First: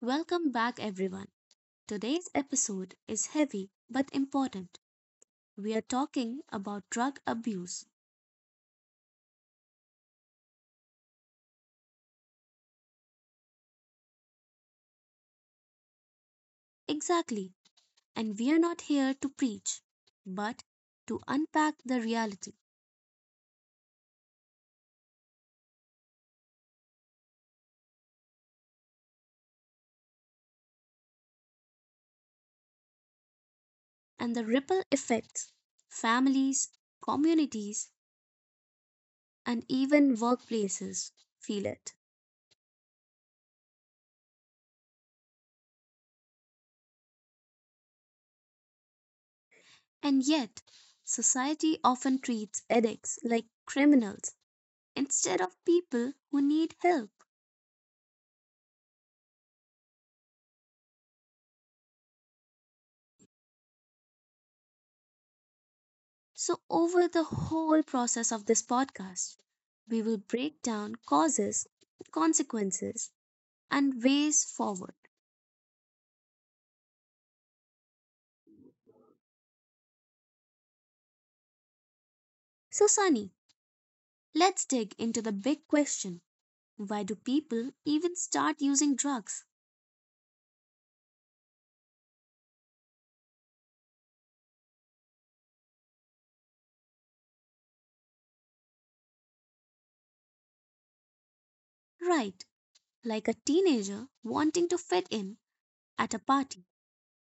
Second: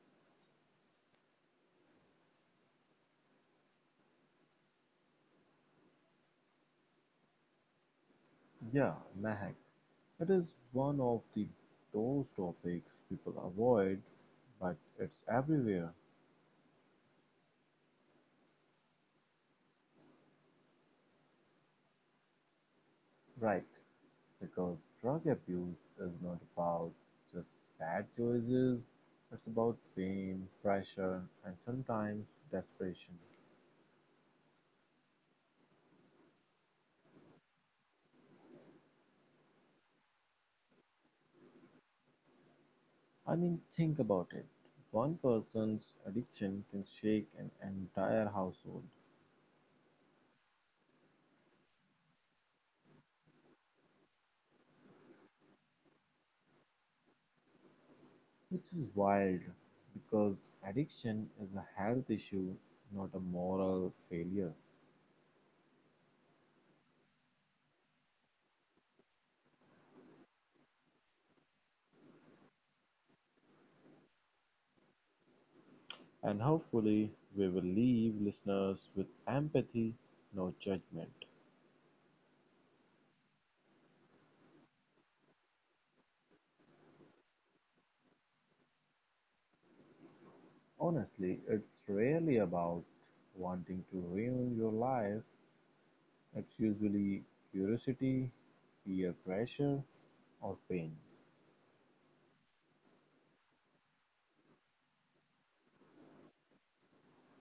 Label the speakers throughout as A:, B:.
A: Welcome back, everyone. Today's episode is heavy but important. We are talking about drug abuse.
B: Yeah, Mahak. It is one of the those topics people avoid, but it's everywhere,
A: Exactly. And we are not here to preach, but to unpack the reality
B: right? Because drug abuse is not about just bad choices, it's about pain, pressure, and sometimes desperation.
A: and the ripple effects families, communities, and even workplaces feel it.
B: I mean, think about it. One person's addiction can shake an entire household,
A: And yet, society often treats addicts like criminals instead of people who need help.
B: which is wild because addiction is a health issue, not a moral failure.
A: So, over the whole process of this podcast, we will break down causes, consequences, and ways forward.
B: And hopefully we will leave listeners with empathy, no judgment.
A: So, Sunny, let's dig into the big question, why do people even start using drugs?
B: Honestly, it's rarely about wanting to ruin your life. It's usually curiosity, peer pressure, or pain,
A: Right, like a teenager wanting to fit in at a party.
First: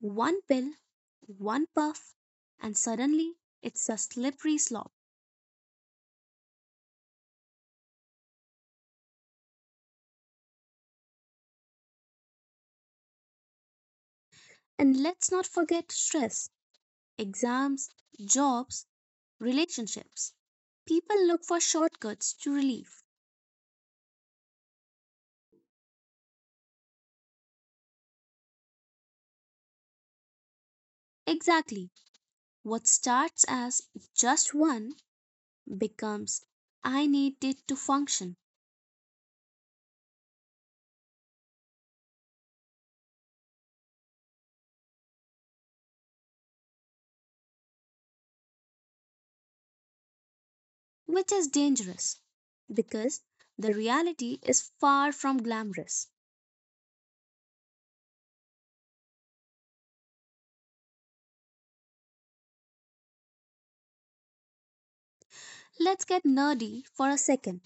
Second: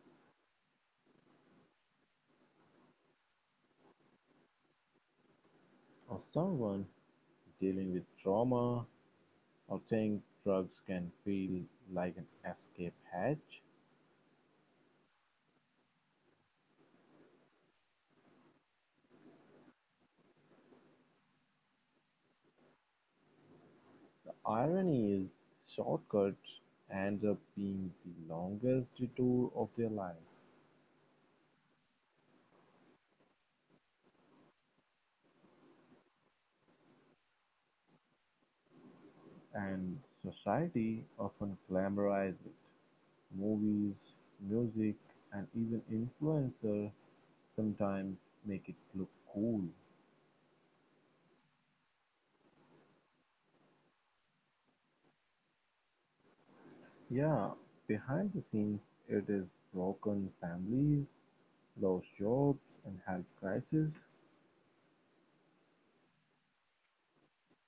A: One pill, one puff, and suddenly it's a slippery slope.
B: or someone dealing with trauma, or think drugs can feel like an escape hatch.
A: And let's not forget stress, exams, jobs, relationships. People look for shortcuts to relief.
B: The irony is, shortcuts end up being the longest detour of their life.
A: Exactly. What starts as just one becomes I need it to function,
B: And society often glamorizes it: movies, music, and even influencers sometimes make it look cool.
A: which is dangerous because the reality is far from glamorous.
B: Yeah, behind the scenes, it is broken families, lost jobs, and health crises
A: Let's get nerdy for a second.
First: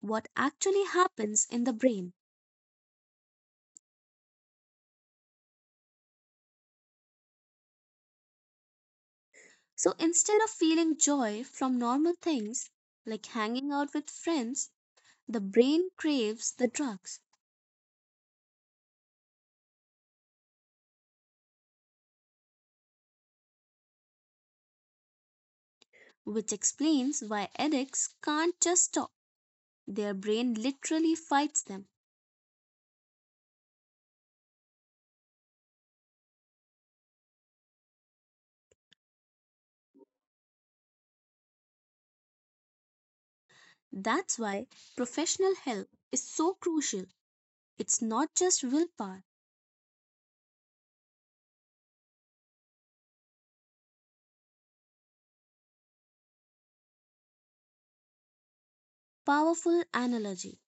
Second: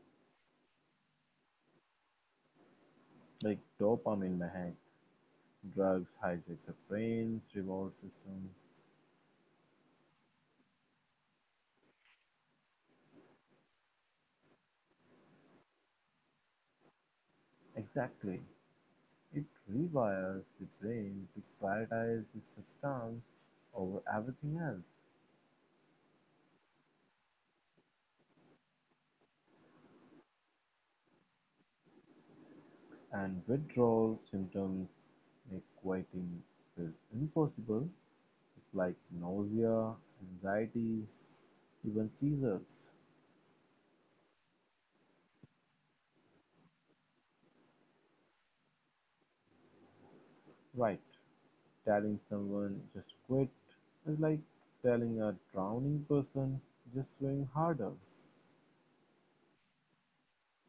A: What actually happens in the brain?
B: like dopamine mahang, drugs hijack the brain's reward system.
A: So instead of feeling joy from normal things like hanging out with friends, the brain craves the drugs.
B: Exactly, it rewires the brain to prioritize the substance over everything else.
A: Which explains why addicts can't just stop. Their brain literally fights them.
B: And withdrawal symptoms make quitting feel impossible. It's like nausea, anxiety, even seizures.
A: That's why professional help is so crucial. It's not just willpower.
B: Right, telling someone just quit is like telling a drowning person just swim harder.
A: Powerful analogy.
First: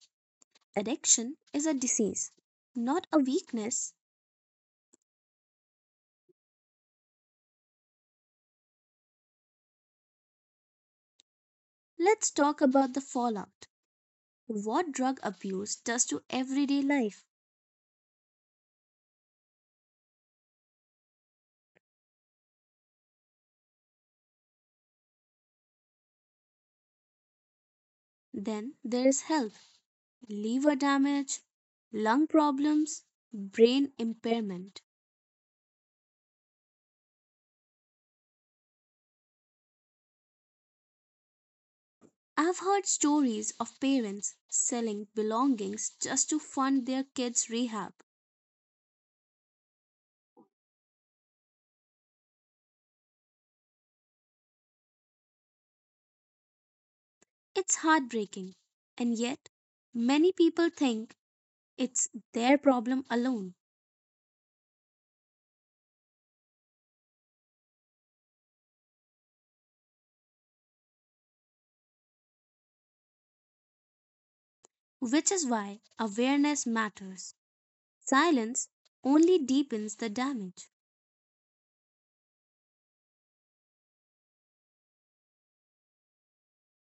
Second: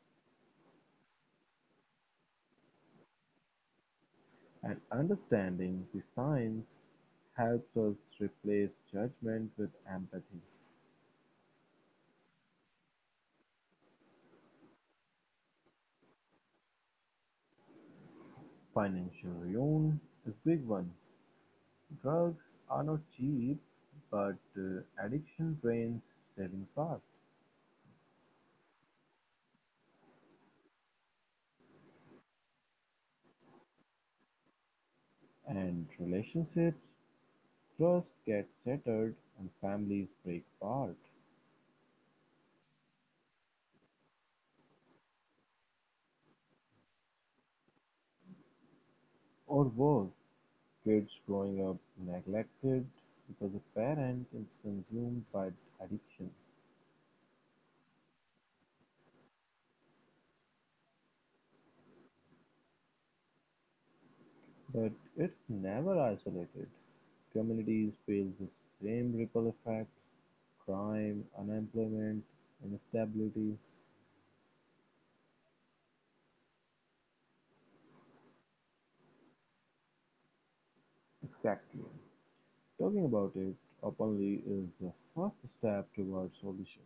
A: Addiction is a disease, not a weakness.
B: And understanding the signs helps us replace judgment with empathy.
A: Let's talk about the fallout. What drug abuse does to everyday life.
B: Financial ruin is a big one. Drugs are not cheap, but addiction drains savings fast,
A: Then there is health, liver damage, lung problems, brain impairment.
B: and relationships, trust gets shattered, and families break apart.
A: I've heard stories of parents selling belongings just to fund their kids' rehab.
B: Or worse, kids growing up neglected because a parent is consumed by addiction.
A: It's heartbreaking, and yet many people think it's their problem alone,
B: But it's never isolated. Communities feel the same ripple effects crime, unemployment, instability.
A: which is why awareness matters. Silence only deepens the damage.
B: Exactly. Talking about it openly is the first step towards solution.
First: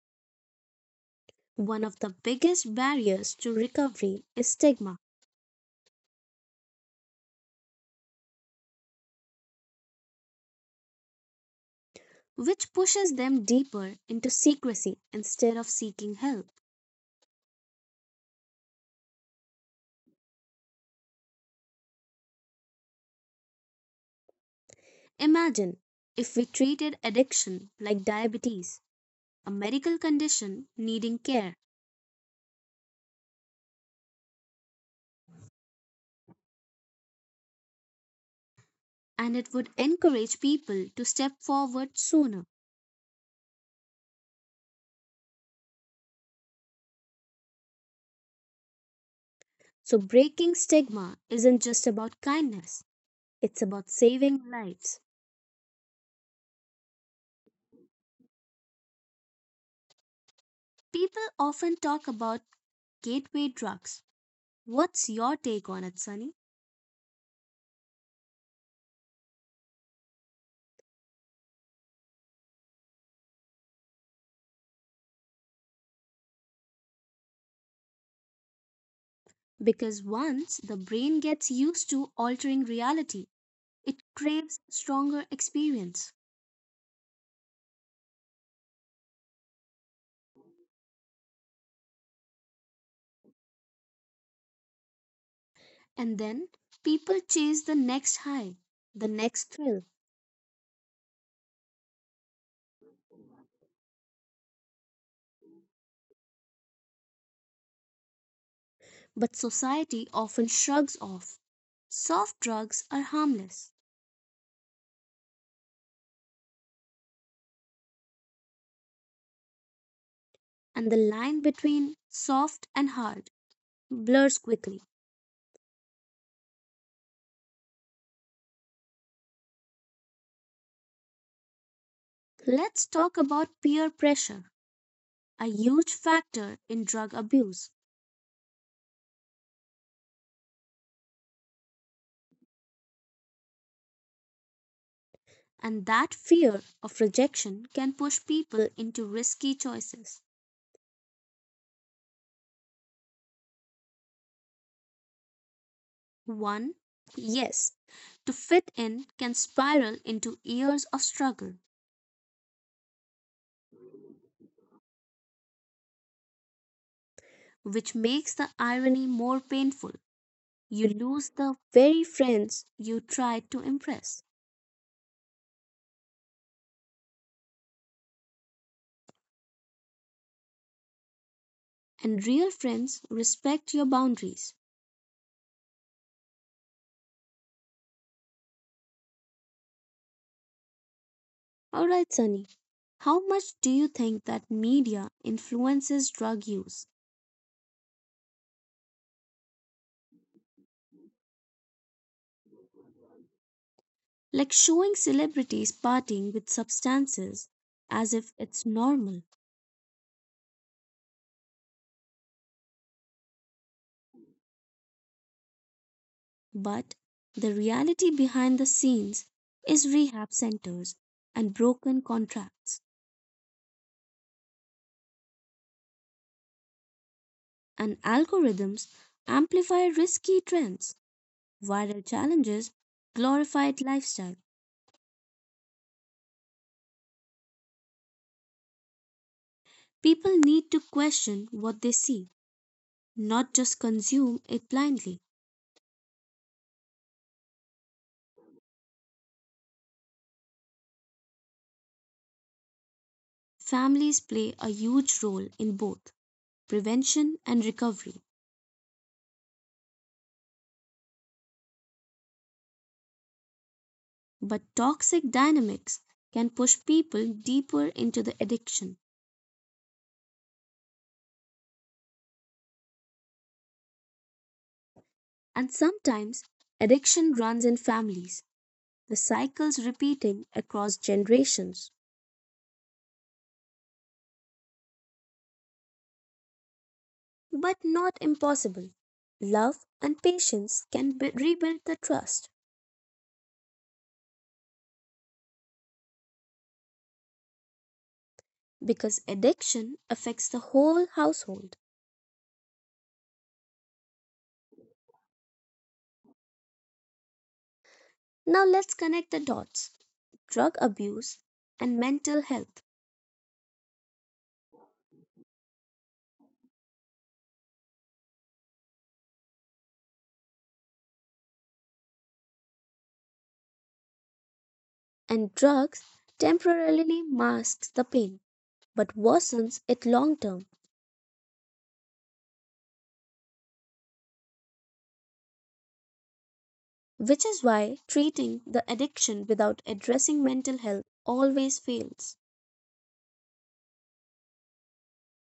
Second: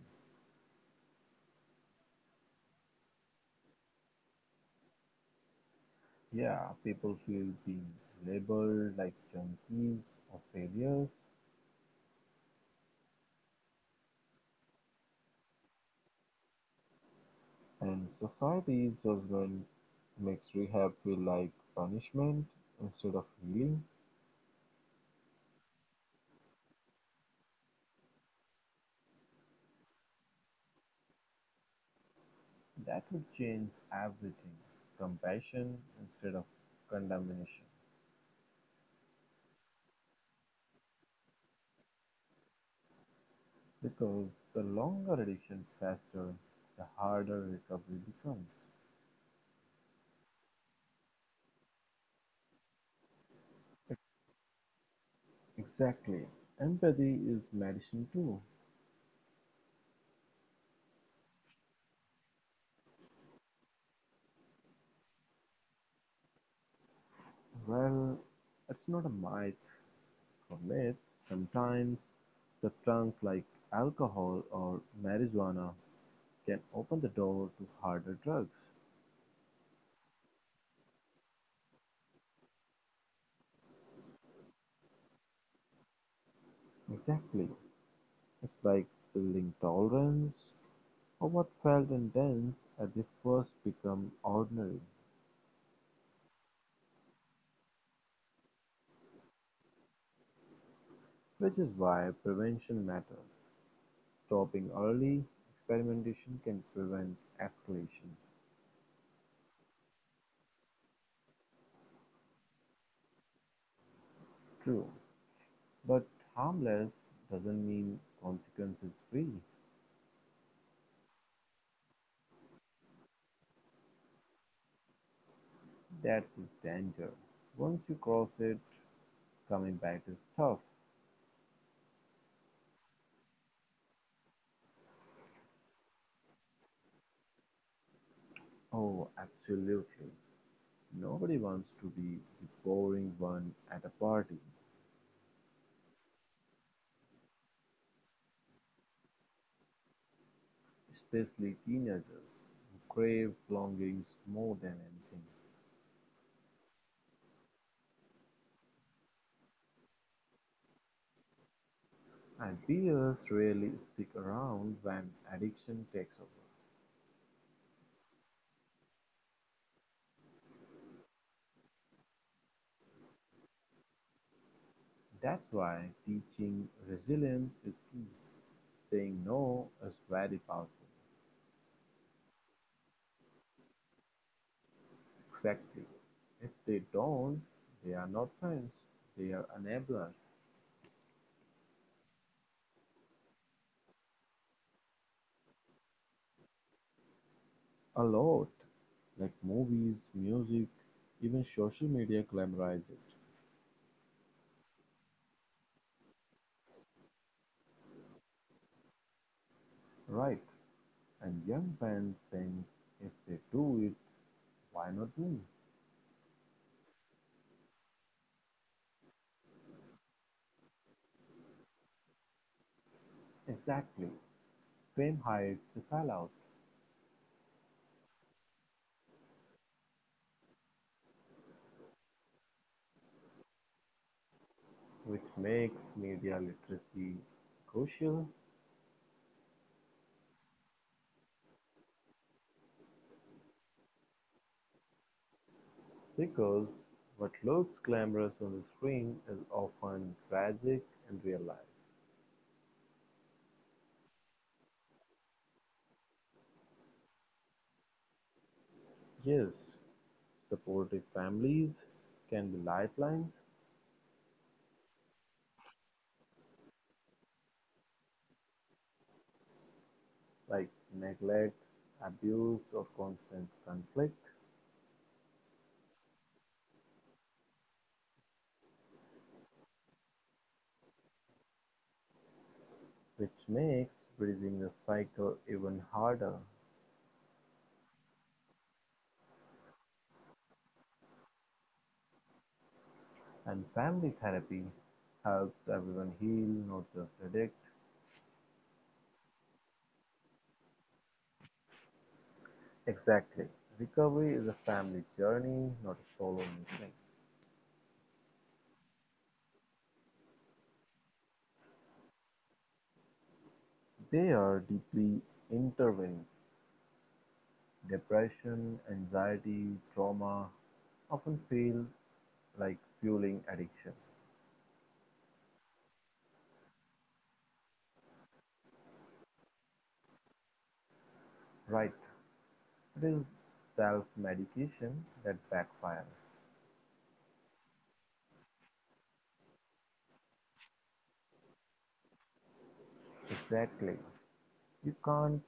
A: One of the biggest barriers to recovery is stigma,
B: Yeah, people feel being labeled like junkies or failures,
A: which pushes them deeper into secrecy instead of seeking help.
B: and society's judgment makes rehab feel like punishment instead of healing.
A: Imagine if we treated addiction like diabetes, a medical condition needing care,
B: That would change everything. Compassion instead of condemnation.
A: and it would encourage people to step forward sooner.
B: Because the longer addiction fester, the harder recovery becomes.
A: So, breaking stigma isn't just about kindness, it's about saving lives.
B: Exactly. Empathy is medicine too.
A: People often talk about gateway drugs. What's your take on it, Sunny?
B: Well, it's not a myth or myth. Sometimes substances like alcohol or marijuana can open the door to harder drugs.
A: Because once the brain gets used to altering reality, it craves stronger experience.
B: Exactly. It's like building tolerance or what felt intense at the first become ordinary,
A: And then people chase the next high, the next thrill,
B: which is why prevention matters. Stopping early experimentation can prevent escalation.
A: but society often shrugs off. Soft drugs are harmless,
B: True, but harmless doesn't mean consequences free.
A: and the line between soft and hard blurs quickly.
B: That's its danger. Once you cross it, coming back is tough.
A: Let's talk about peer pressure, a huge factor in drug abuse,
B: Oh, absolutely. Nobody wants to be the boring one at a party,
A: and that fear of rejection can push people into risky choices.
B: especially teenagers who crave belongings more than anything.
A: One, yes, to fit in can spiral into years of struggle,
B: And peers rarely stick around when addiction takes over.
A: which makes the irony more painful. You lose the very friends you tried to impress,
B: That's why teaching resilience is key. Saying no is very powerful.
A: and real friends respect your boundaries.
B: Exactly. If they don't, they are not friends, they are enablers.
A: All right, Sunny. How much do you think that media influences drug use?
B: A lot. Like movies, music, even social media glamorize it.
A: Like showing celebrities partying with substances as if it's normal,
B: Right. And young fans think if they do it, why not me?
A: but the reality behind the scenes is rehab centers and broken contracts
B: Exactly. Fame hides the fallout,
A: and algorithms amplify risky trends. Viral challenges, glorified lifestyle.
B: which makes media literacy crucial
A: People need to question what they see, not just consume it blindly.
B: because what looks glamorous on the screen is often tragic in real life.
A: Families play a huge role in both prevention and recovery,
B: Yes, supportive families can be lifelines,
A: but toxic dynamics can push people deeper into the addiction.
B: like neglect, abuse, or constant conflict,
A: And sometimes addiction runs in families, the cycles repeating across generations.
B: which makes bridging the cycle even harder.
A: But not impossible. Love and rebuild the trust.
B: And family therapy helps everyone heal, not just addict.
A: Because addiction affects the whole household.
B: Exactly. Recovery is a family journey, not a solo mission.
A: Now let's connect the dots, drug abuse and mental health.
B: They are deeply intertwined. Depression, anxiety, trauma often feel like fueling addiction.
A: And drugs temporarily masks the pain but worsens it long term,
B: Right. This self-medication that backfires.
A: which is why treating the addiction without addressing mental health always fails.
B: Exactly. You can't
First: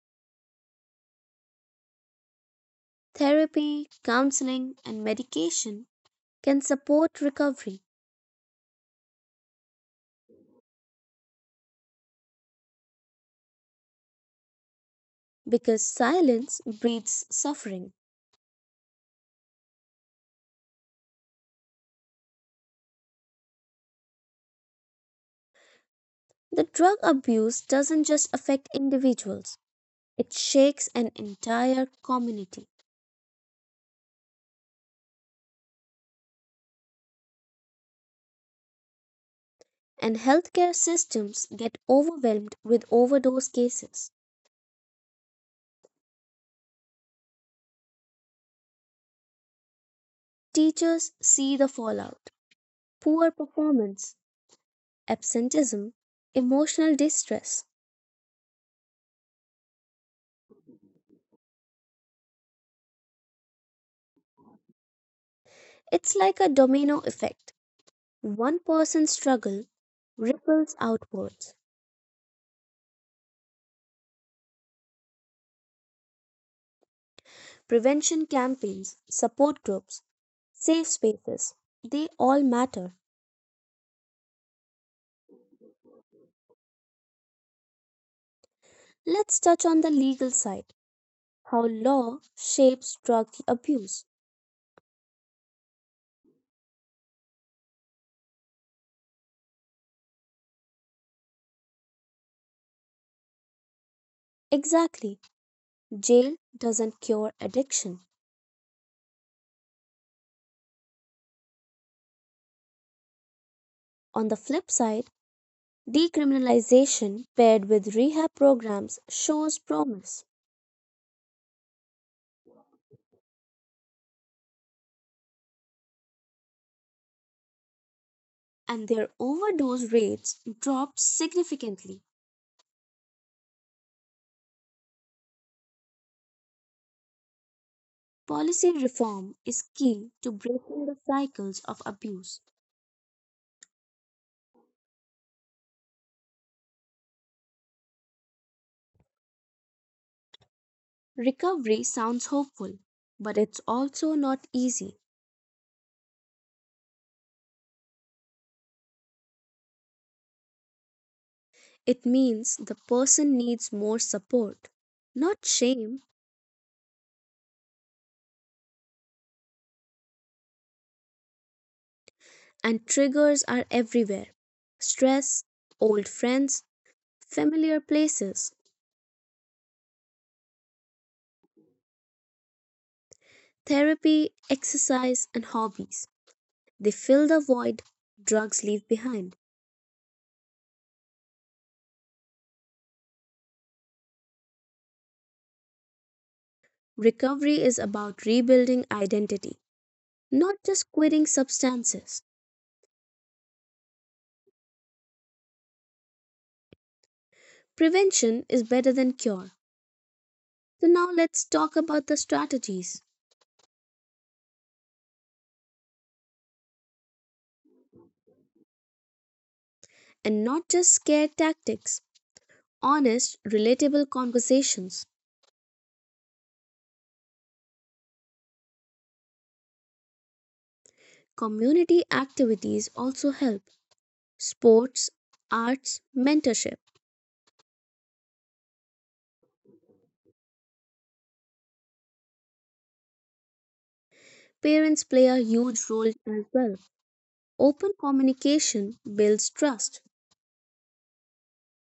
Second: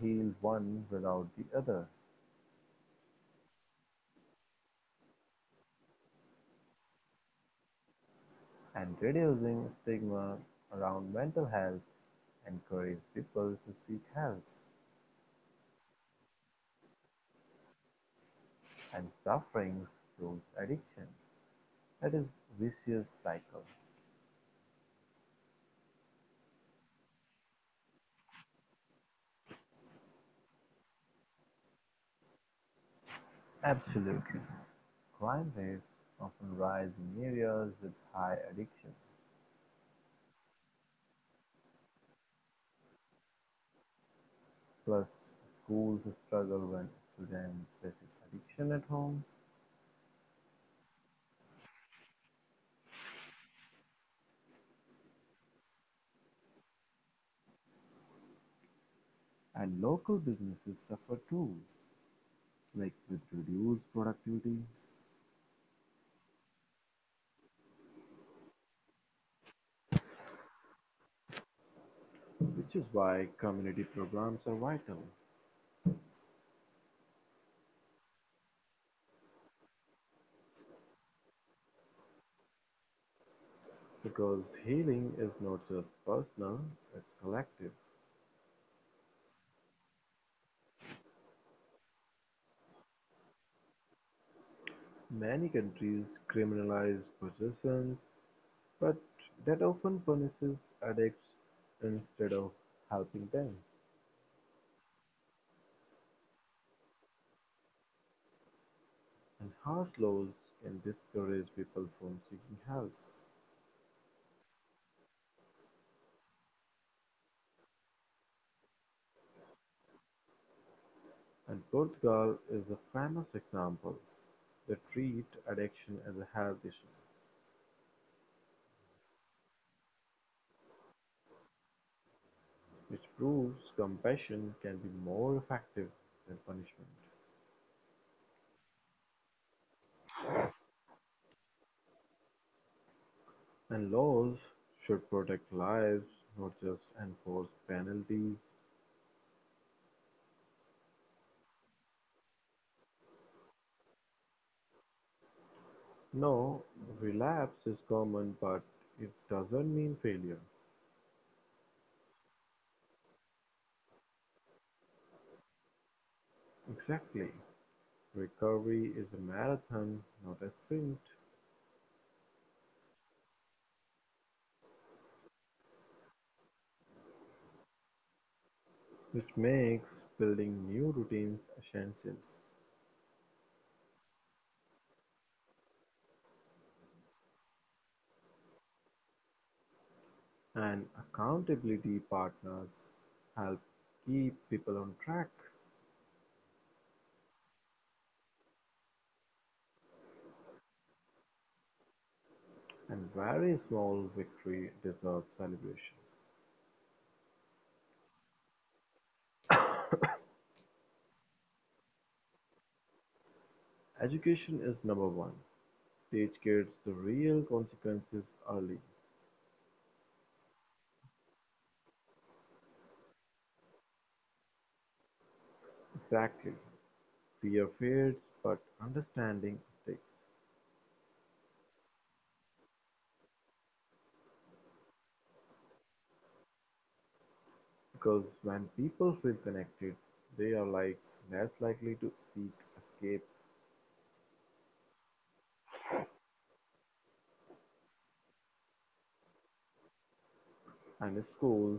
B: heal one without the other.
A: Therapy, counseling, and medication can support recovery
B: And reducing stigma around mental health encourages people to seek help
A: because silence breeds suffering.
B: and suffering fuels addiction. That is vicious cycle.
A: The drug abuse doesn't just affect individuals, it shakes an entire community,
B: Absolutely. Crime rates often rise in areas with high addiction.
A: and healthcare systems get overwhelmed with overdose cases.
B: Plus, schools struggle when students face addiction at home.
A: Teachers see the fallout, poor performance, absenteeism, emotional distress.
B: And local businesses suffer too, like with reduced productivity,
A: It's like a domino effect. One person's struggle ripples outwards.
B: which is why community programs are vital,
A: Prevention campaigns, support groups, safe spaces, they all matter.
B: because healing is not just personal, it's collective.
A: Let's touch on the legal side, how law shapes drug abuse.
B: Many countries criminalize possessions, but that often punishes addicts instead of helping them.
A: Exactly. Jail doesn't cure addiction.
B: And harsh laws can discourage people from seeking help.
A: On the flip side, decriminalization paired with rehab programs shows promise,
B: And Portugal is a famous example. They treat addiction as a health issue.
A: and their overdose rates dropped significantly.
B: Which proves compassion can be more effective than punishment,
A: Policy reform is key to breaking the cycles of abuse.
B: and laws should protect lives, not just enforce penalties.
A: Recovery sounds hopeful, but it's also not easy.
B: No, relapse is common, but it doesn't mean failure.
A: It means the person needs more support, not shame,
B: Exactly. Recovery is a marathon, not a sprint,
A: and triggers are everywhere, stress, old friends, familiar places,
B: which makes building new routines essential,
A: therapy, exercise, and hobbies. They fill the void drugs leave behind.
B: and accountability partners help keep people on track.
A: Recovery is about rebuilding identity, not just quitting substances.
B: And very small victory deserves celebration.
A: Prevention is better than cure. So, now let's talk about the strategies,
B: Education is number one. Teach kids the real consequences early.
A: and not just scare tactics. Honest, relatable conversations.
B: Exactly. Fear fades, but understanding sticks.
A: Community activities also help. Sports, arts, mentorship.
B: Because when people feel connected, they are like less likely to seek escape.
A: Parents play a huge role as well. Open communication builds trust.
B: And schools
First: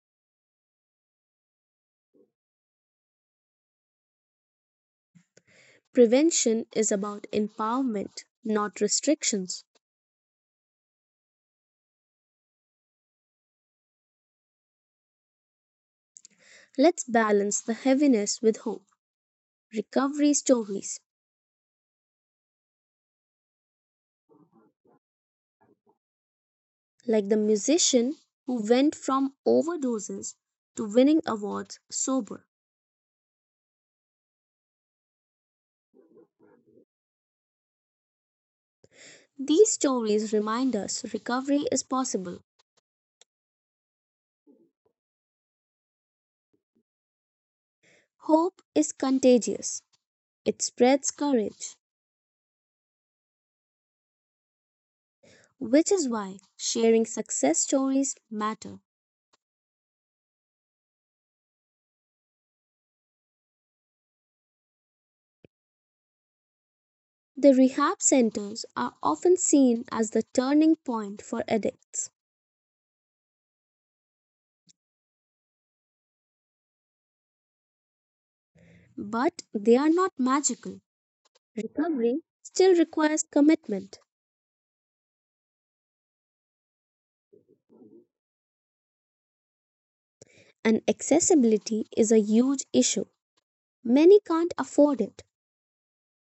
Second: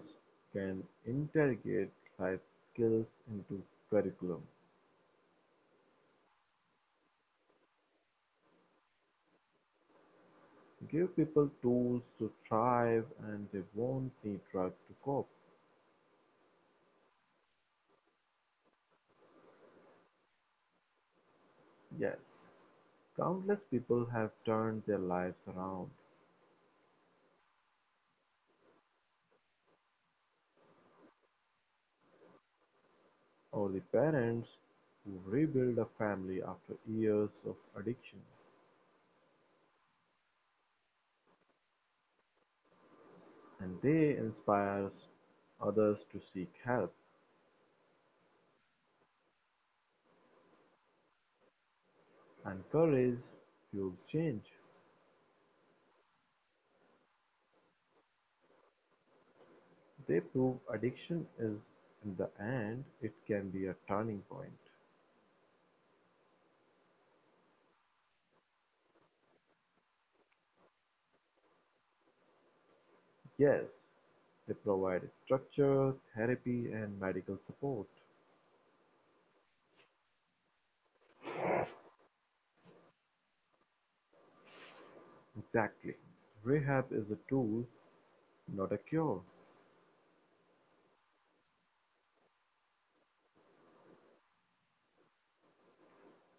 B: can integrate life skills into curriculum.
A: Prevention is about empowerment, not restrictions.
B: Give people tools to thrive, and they won't need drugs to cope.
A: Let's balance the heaviness with hope. Recovery stories,
B: Yes, countless people have turned their lives around,
A: like the musician who went from overdoses to winning awards sober.
B: only parents who rebuild a family after years of addiction,
A: These stories remind us recovery is possible.
B: and they inspire others to seek help.
A: Hope is contagious, it spreads courage,
B: And courage fuels change.
A: which is why sharing success stories matter.
B: They prove addiction is, in the end, it can be a turning point.
A: The rehab centers are often seen as the turning point for addicts,
B: Yes, they provide structure, therapy, and medical support.
A: but they are not magical. Recovery still requires commitment,
B: Exactly. Rehab is a tool, not a cure.
A: and accessibility is a huge issue. Many can't afford it.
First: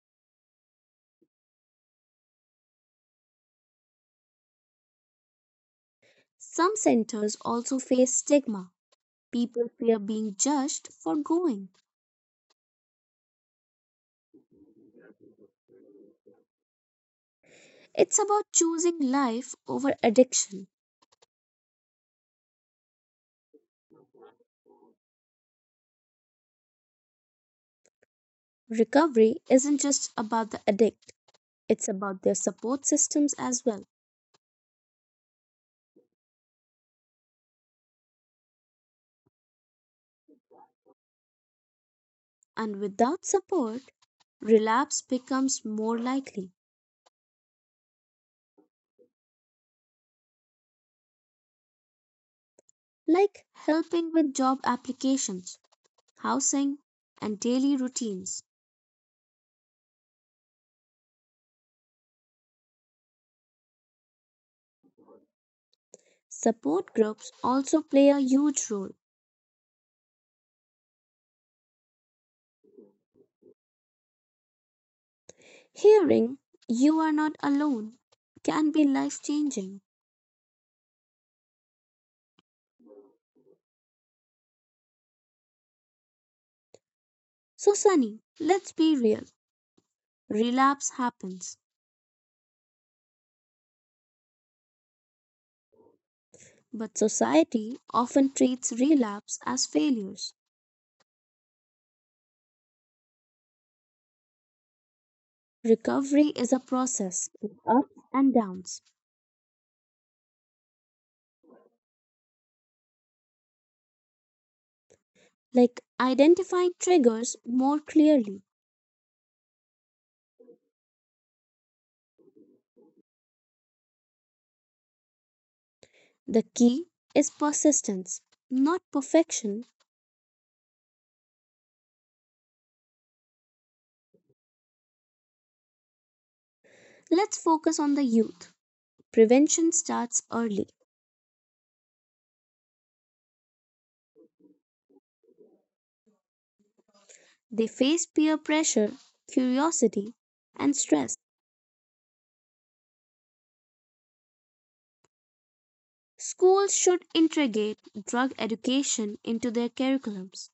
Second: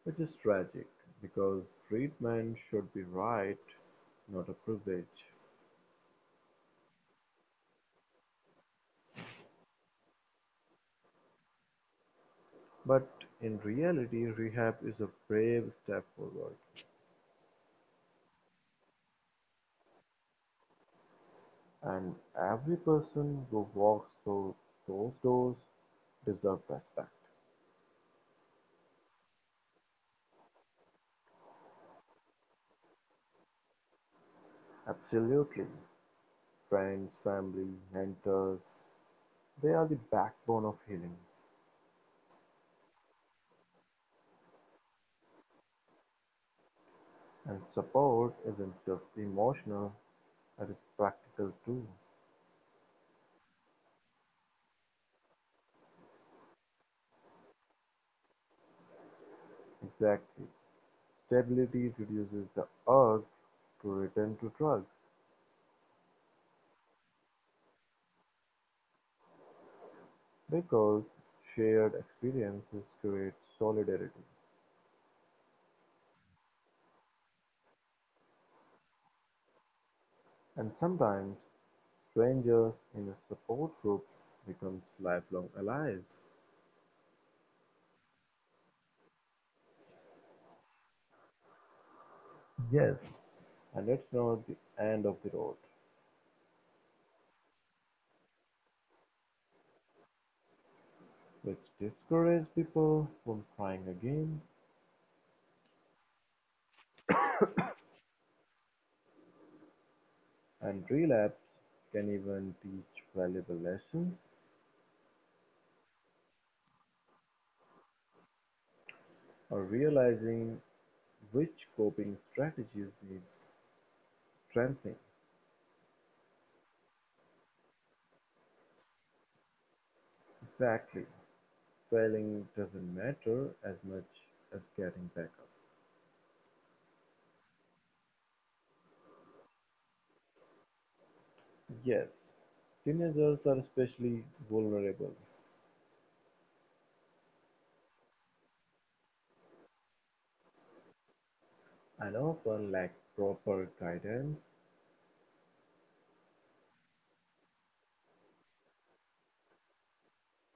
B: Which is tragic, because treatment should be right, not a privilege.
A: Some centers also face stigma. People fear being judged for going.
B: But in reality, rehab is a brave step forward,
A: It's about choosing life over addiction.
B: and every person who walks through those doors deserves respect.
A: Recovery isn't just about the addict, it's about their support systems as well.
B: Absolutely. Friends, family, mentors, they are the backbone of healing.
A: And without support, relapse becomes more likely,
B: And support isn't just emotional, it is practical too.
A: like helping with job applications, housing, and daily routines.
B: Exactly. Stability reduces the urge to return to drugs
A: Support groups also play a huge role.
B: because shared experiences create solidarity,
A: Hearing you are not alone can be life changing.
B: and sometimes strangers in a support group becomes lifelong allies.
A: So, Sunny, let's be real, relapse happens,
B: Yes, and it's not the end of the road,
A: but society often treats relapse as failures.
B: which discourages people from trying again.
A: Recovery is a process with ups and downs.
B: And relapse can even teach valuable lessons
A: Like identifying triggers more clearly.
B: or realizing which coping strategies need strengthening.
A: The key is persistence, not perfection.
B: Exactly, failing doesn't matter as much as getting back up.
A: Let's focus on the youth. Prevention starts early.
B: Yes, teenagers are especially vulnerable.
A: They face peer pressure, curiosity, and stress.
B: And often lack proper guidance.
A: Schools should integrate drug education into their curriculums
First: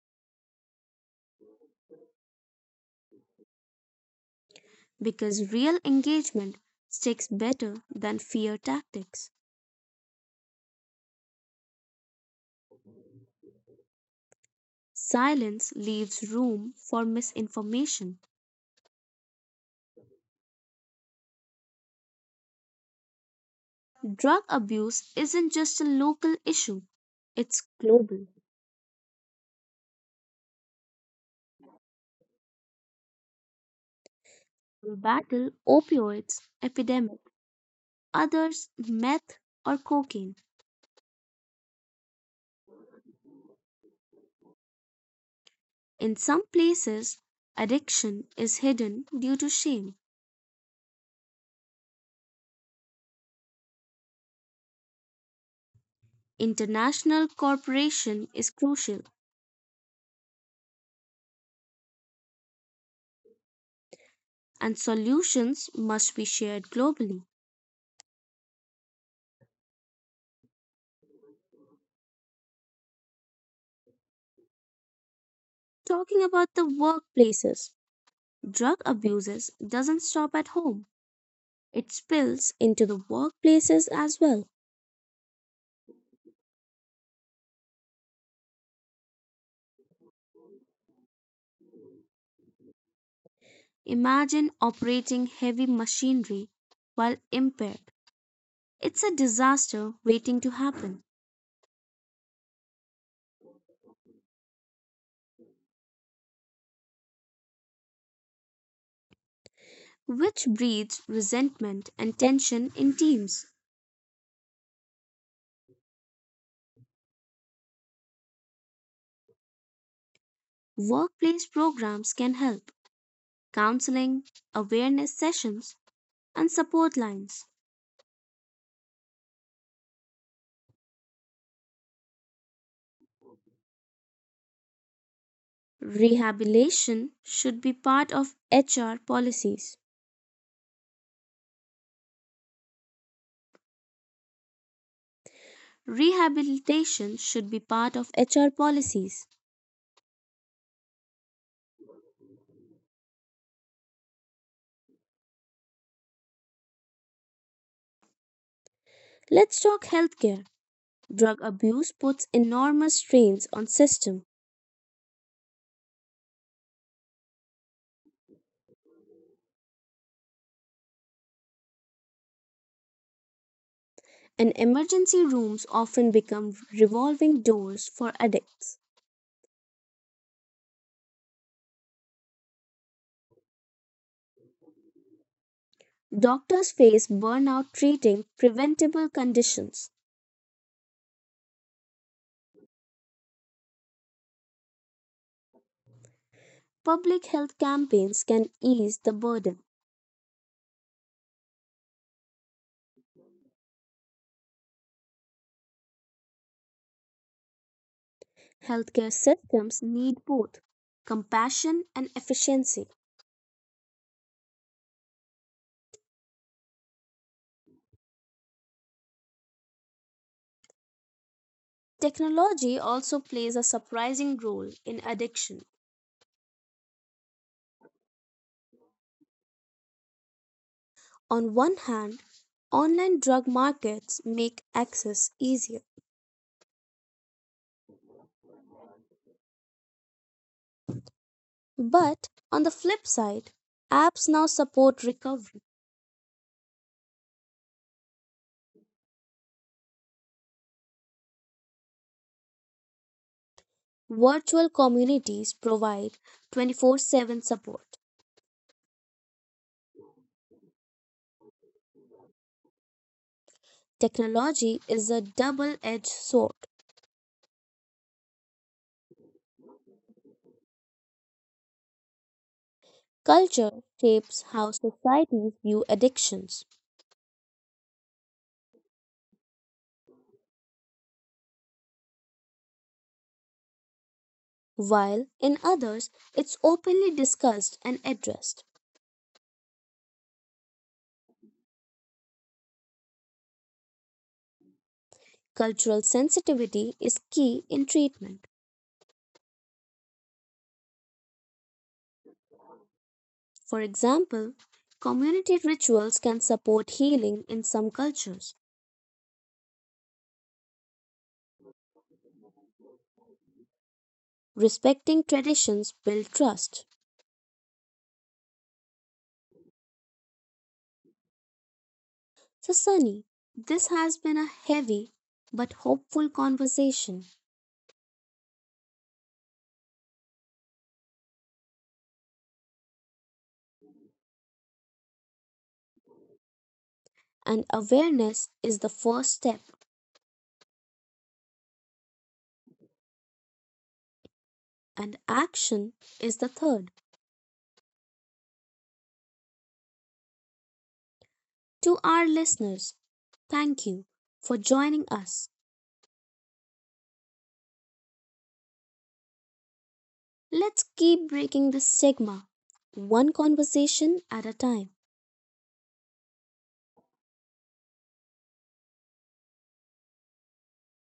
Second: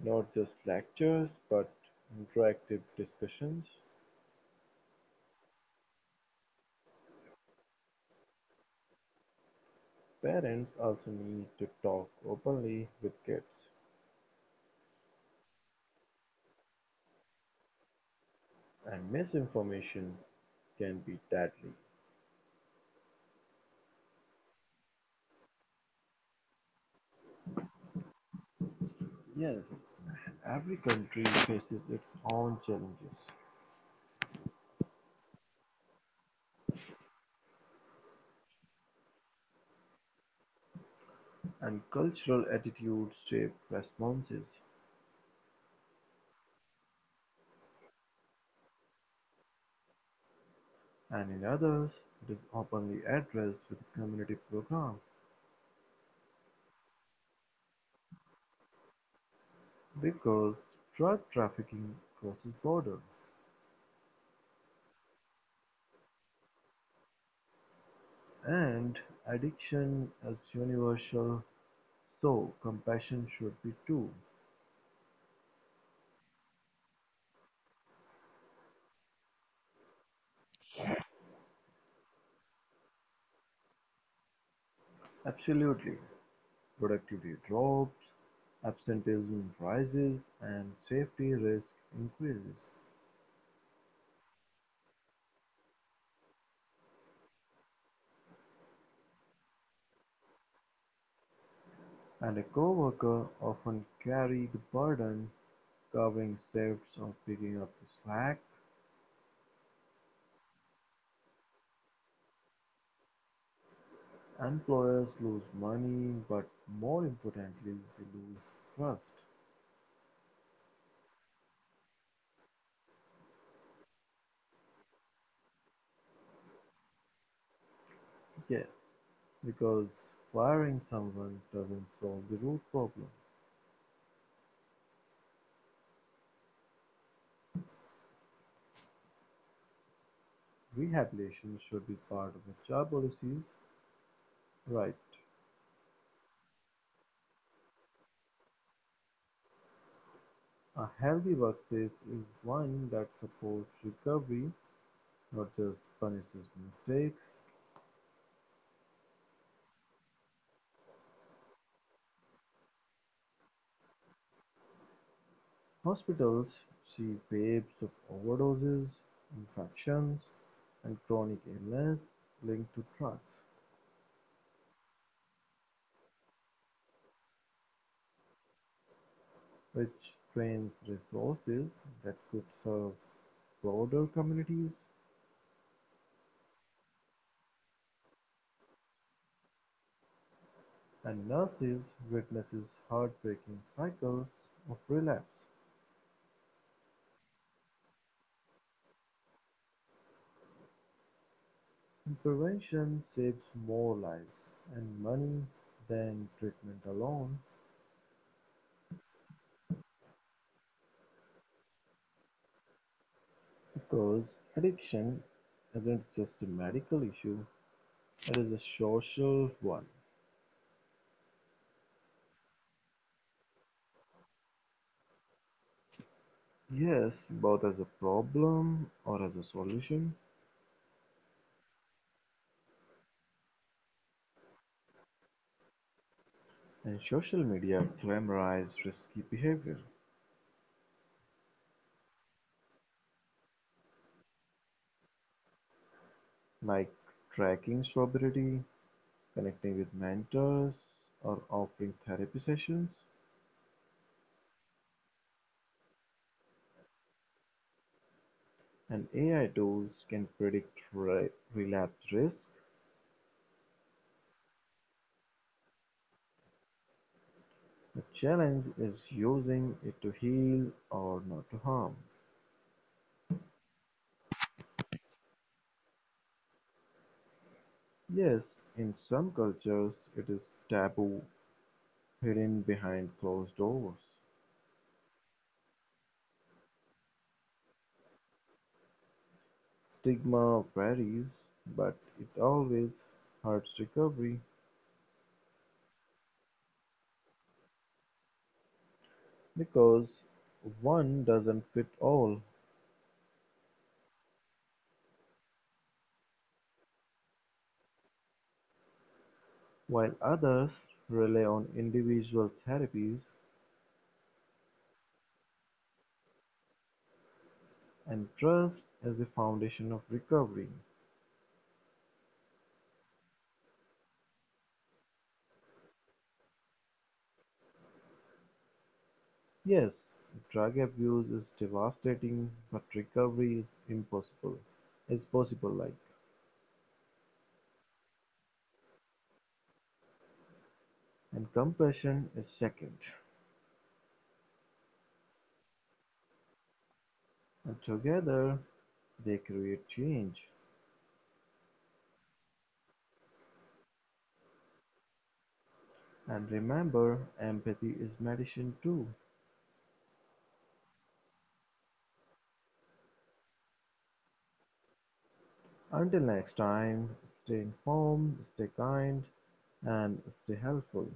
B: Not just lectures, but interactive discussions.
A: because real engagement sticks better than fear tactics.
B: Parents also need to talk openly with kids,
A: Silence leaves room for misinformation.
B: and misinformation can be deadly.
A: Drug abuse isn't just a local issue, it's global.
B: Yes, every country faces its own challenges,
A: We battle opioids epidemic, others meth or cocaine.
B: and cultural attitudes shape responses,
A: In some places, addiction is hidden due to shame.
B: and in others it is openly addressed with a community programs
A: International cooperation is crucial
B: because drug trafficking crosses borders
A: and solutions must be shared globally.
B: and addiction is universal, so compassion should be too.
A: Talking about the workplaces, drug abuses doesn't stop at home. It spills into the workplaces as well.
B: Absolutely, productivity drops, absenteeism rises, and safety risk increases,
A: Imagine operating heavy machinery while impaired. It's a disaster waiting to happen,
B: and a coworker often carry the burden covering shifts or picking up the slack,
A: which breeds resentment and tension in teams.
B: employers lose money, but more importantly, they lose trust.
A: Workplace programs can help, counseling, awareness sessions, and support lines.
B: Yes, because firing someone doesn't solve the root problem.
A: Rehabilitation should be part of HR policies.
B: Rehabilitation should be part of the job policy, right?
A: Rehabilitation should be part of HR policies.
B: A healthy workplace is one that supports recovery, not just punishes mistakes.
A: Let's talk healthcare. Drug abuse puts enormous strains on systems.
B: Hospitals see waves of overdoses, infections, and chronic illness linked to drugs,
A: And emergency rooms often become revolving doors for addicts.
B: which drains resources that could serve broader communities,
A: Doctors face burnout treating preventable conditions.
B: and nurses witnesses heartbreaking cycles of relapse.
A: Public health campaigns can ease the burden.
B: Prevention saves more lives and money than treatment alone
A: Healthcare systems need both compassion and efficiency.
B: because addiction isn't just a medical issue, it is a social one.
A: Technology also plays a surprising role in addiction.
B: Yes, both as a problem or as a solution.
A: On one hand, online drug markets make access easier.
B: And social media glamorized risky behavior,
A: But on the flip side, apps now support recovery.
B: like tracking sobriety, connecting with mentors, or offering therapy sessions.
A: Virtual communities provide 24/7 support.
B: And AI tools can predict relapse risk.
A: Technology is a double edged sword.
B: The challenge is using it to heal or not to harm.
A: Culture shapes how societies view addictions,
B: Yes, in some cultures it is taboo, hidden behind closed doors.
A: while in others it's openly discussed and addressed.
B: Stigma varies, but it always hurts recovery
A: Cultural sensitivity is key in treatment.
B: because one doesn't fit all.
A: For example, community rituals can support healing in some cultures.
B: While others rely on individual therapies
A: Respecting traditions builds trust.
B: and trust as the foundation of recovery.
A: So, Sunny, this has been a heavy but hopeful conversation,
B: Yes, drug abuse is devastating, but recovery is impossible. Is possible like
A: and awareness is the first step,
B: and compassion is second.
A: and action is the third.
B: And together they create change.
A: To our listeners, thank you for joining us.
B: And remember, empathy is medicine too.
A: Let's keep breaking this stigma, one conversation at a time.
B: Until next time, stay informed, stay kind, and stay helpful.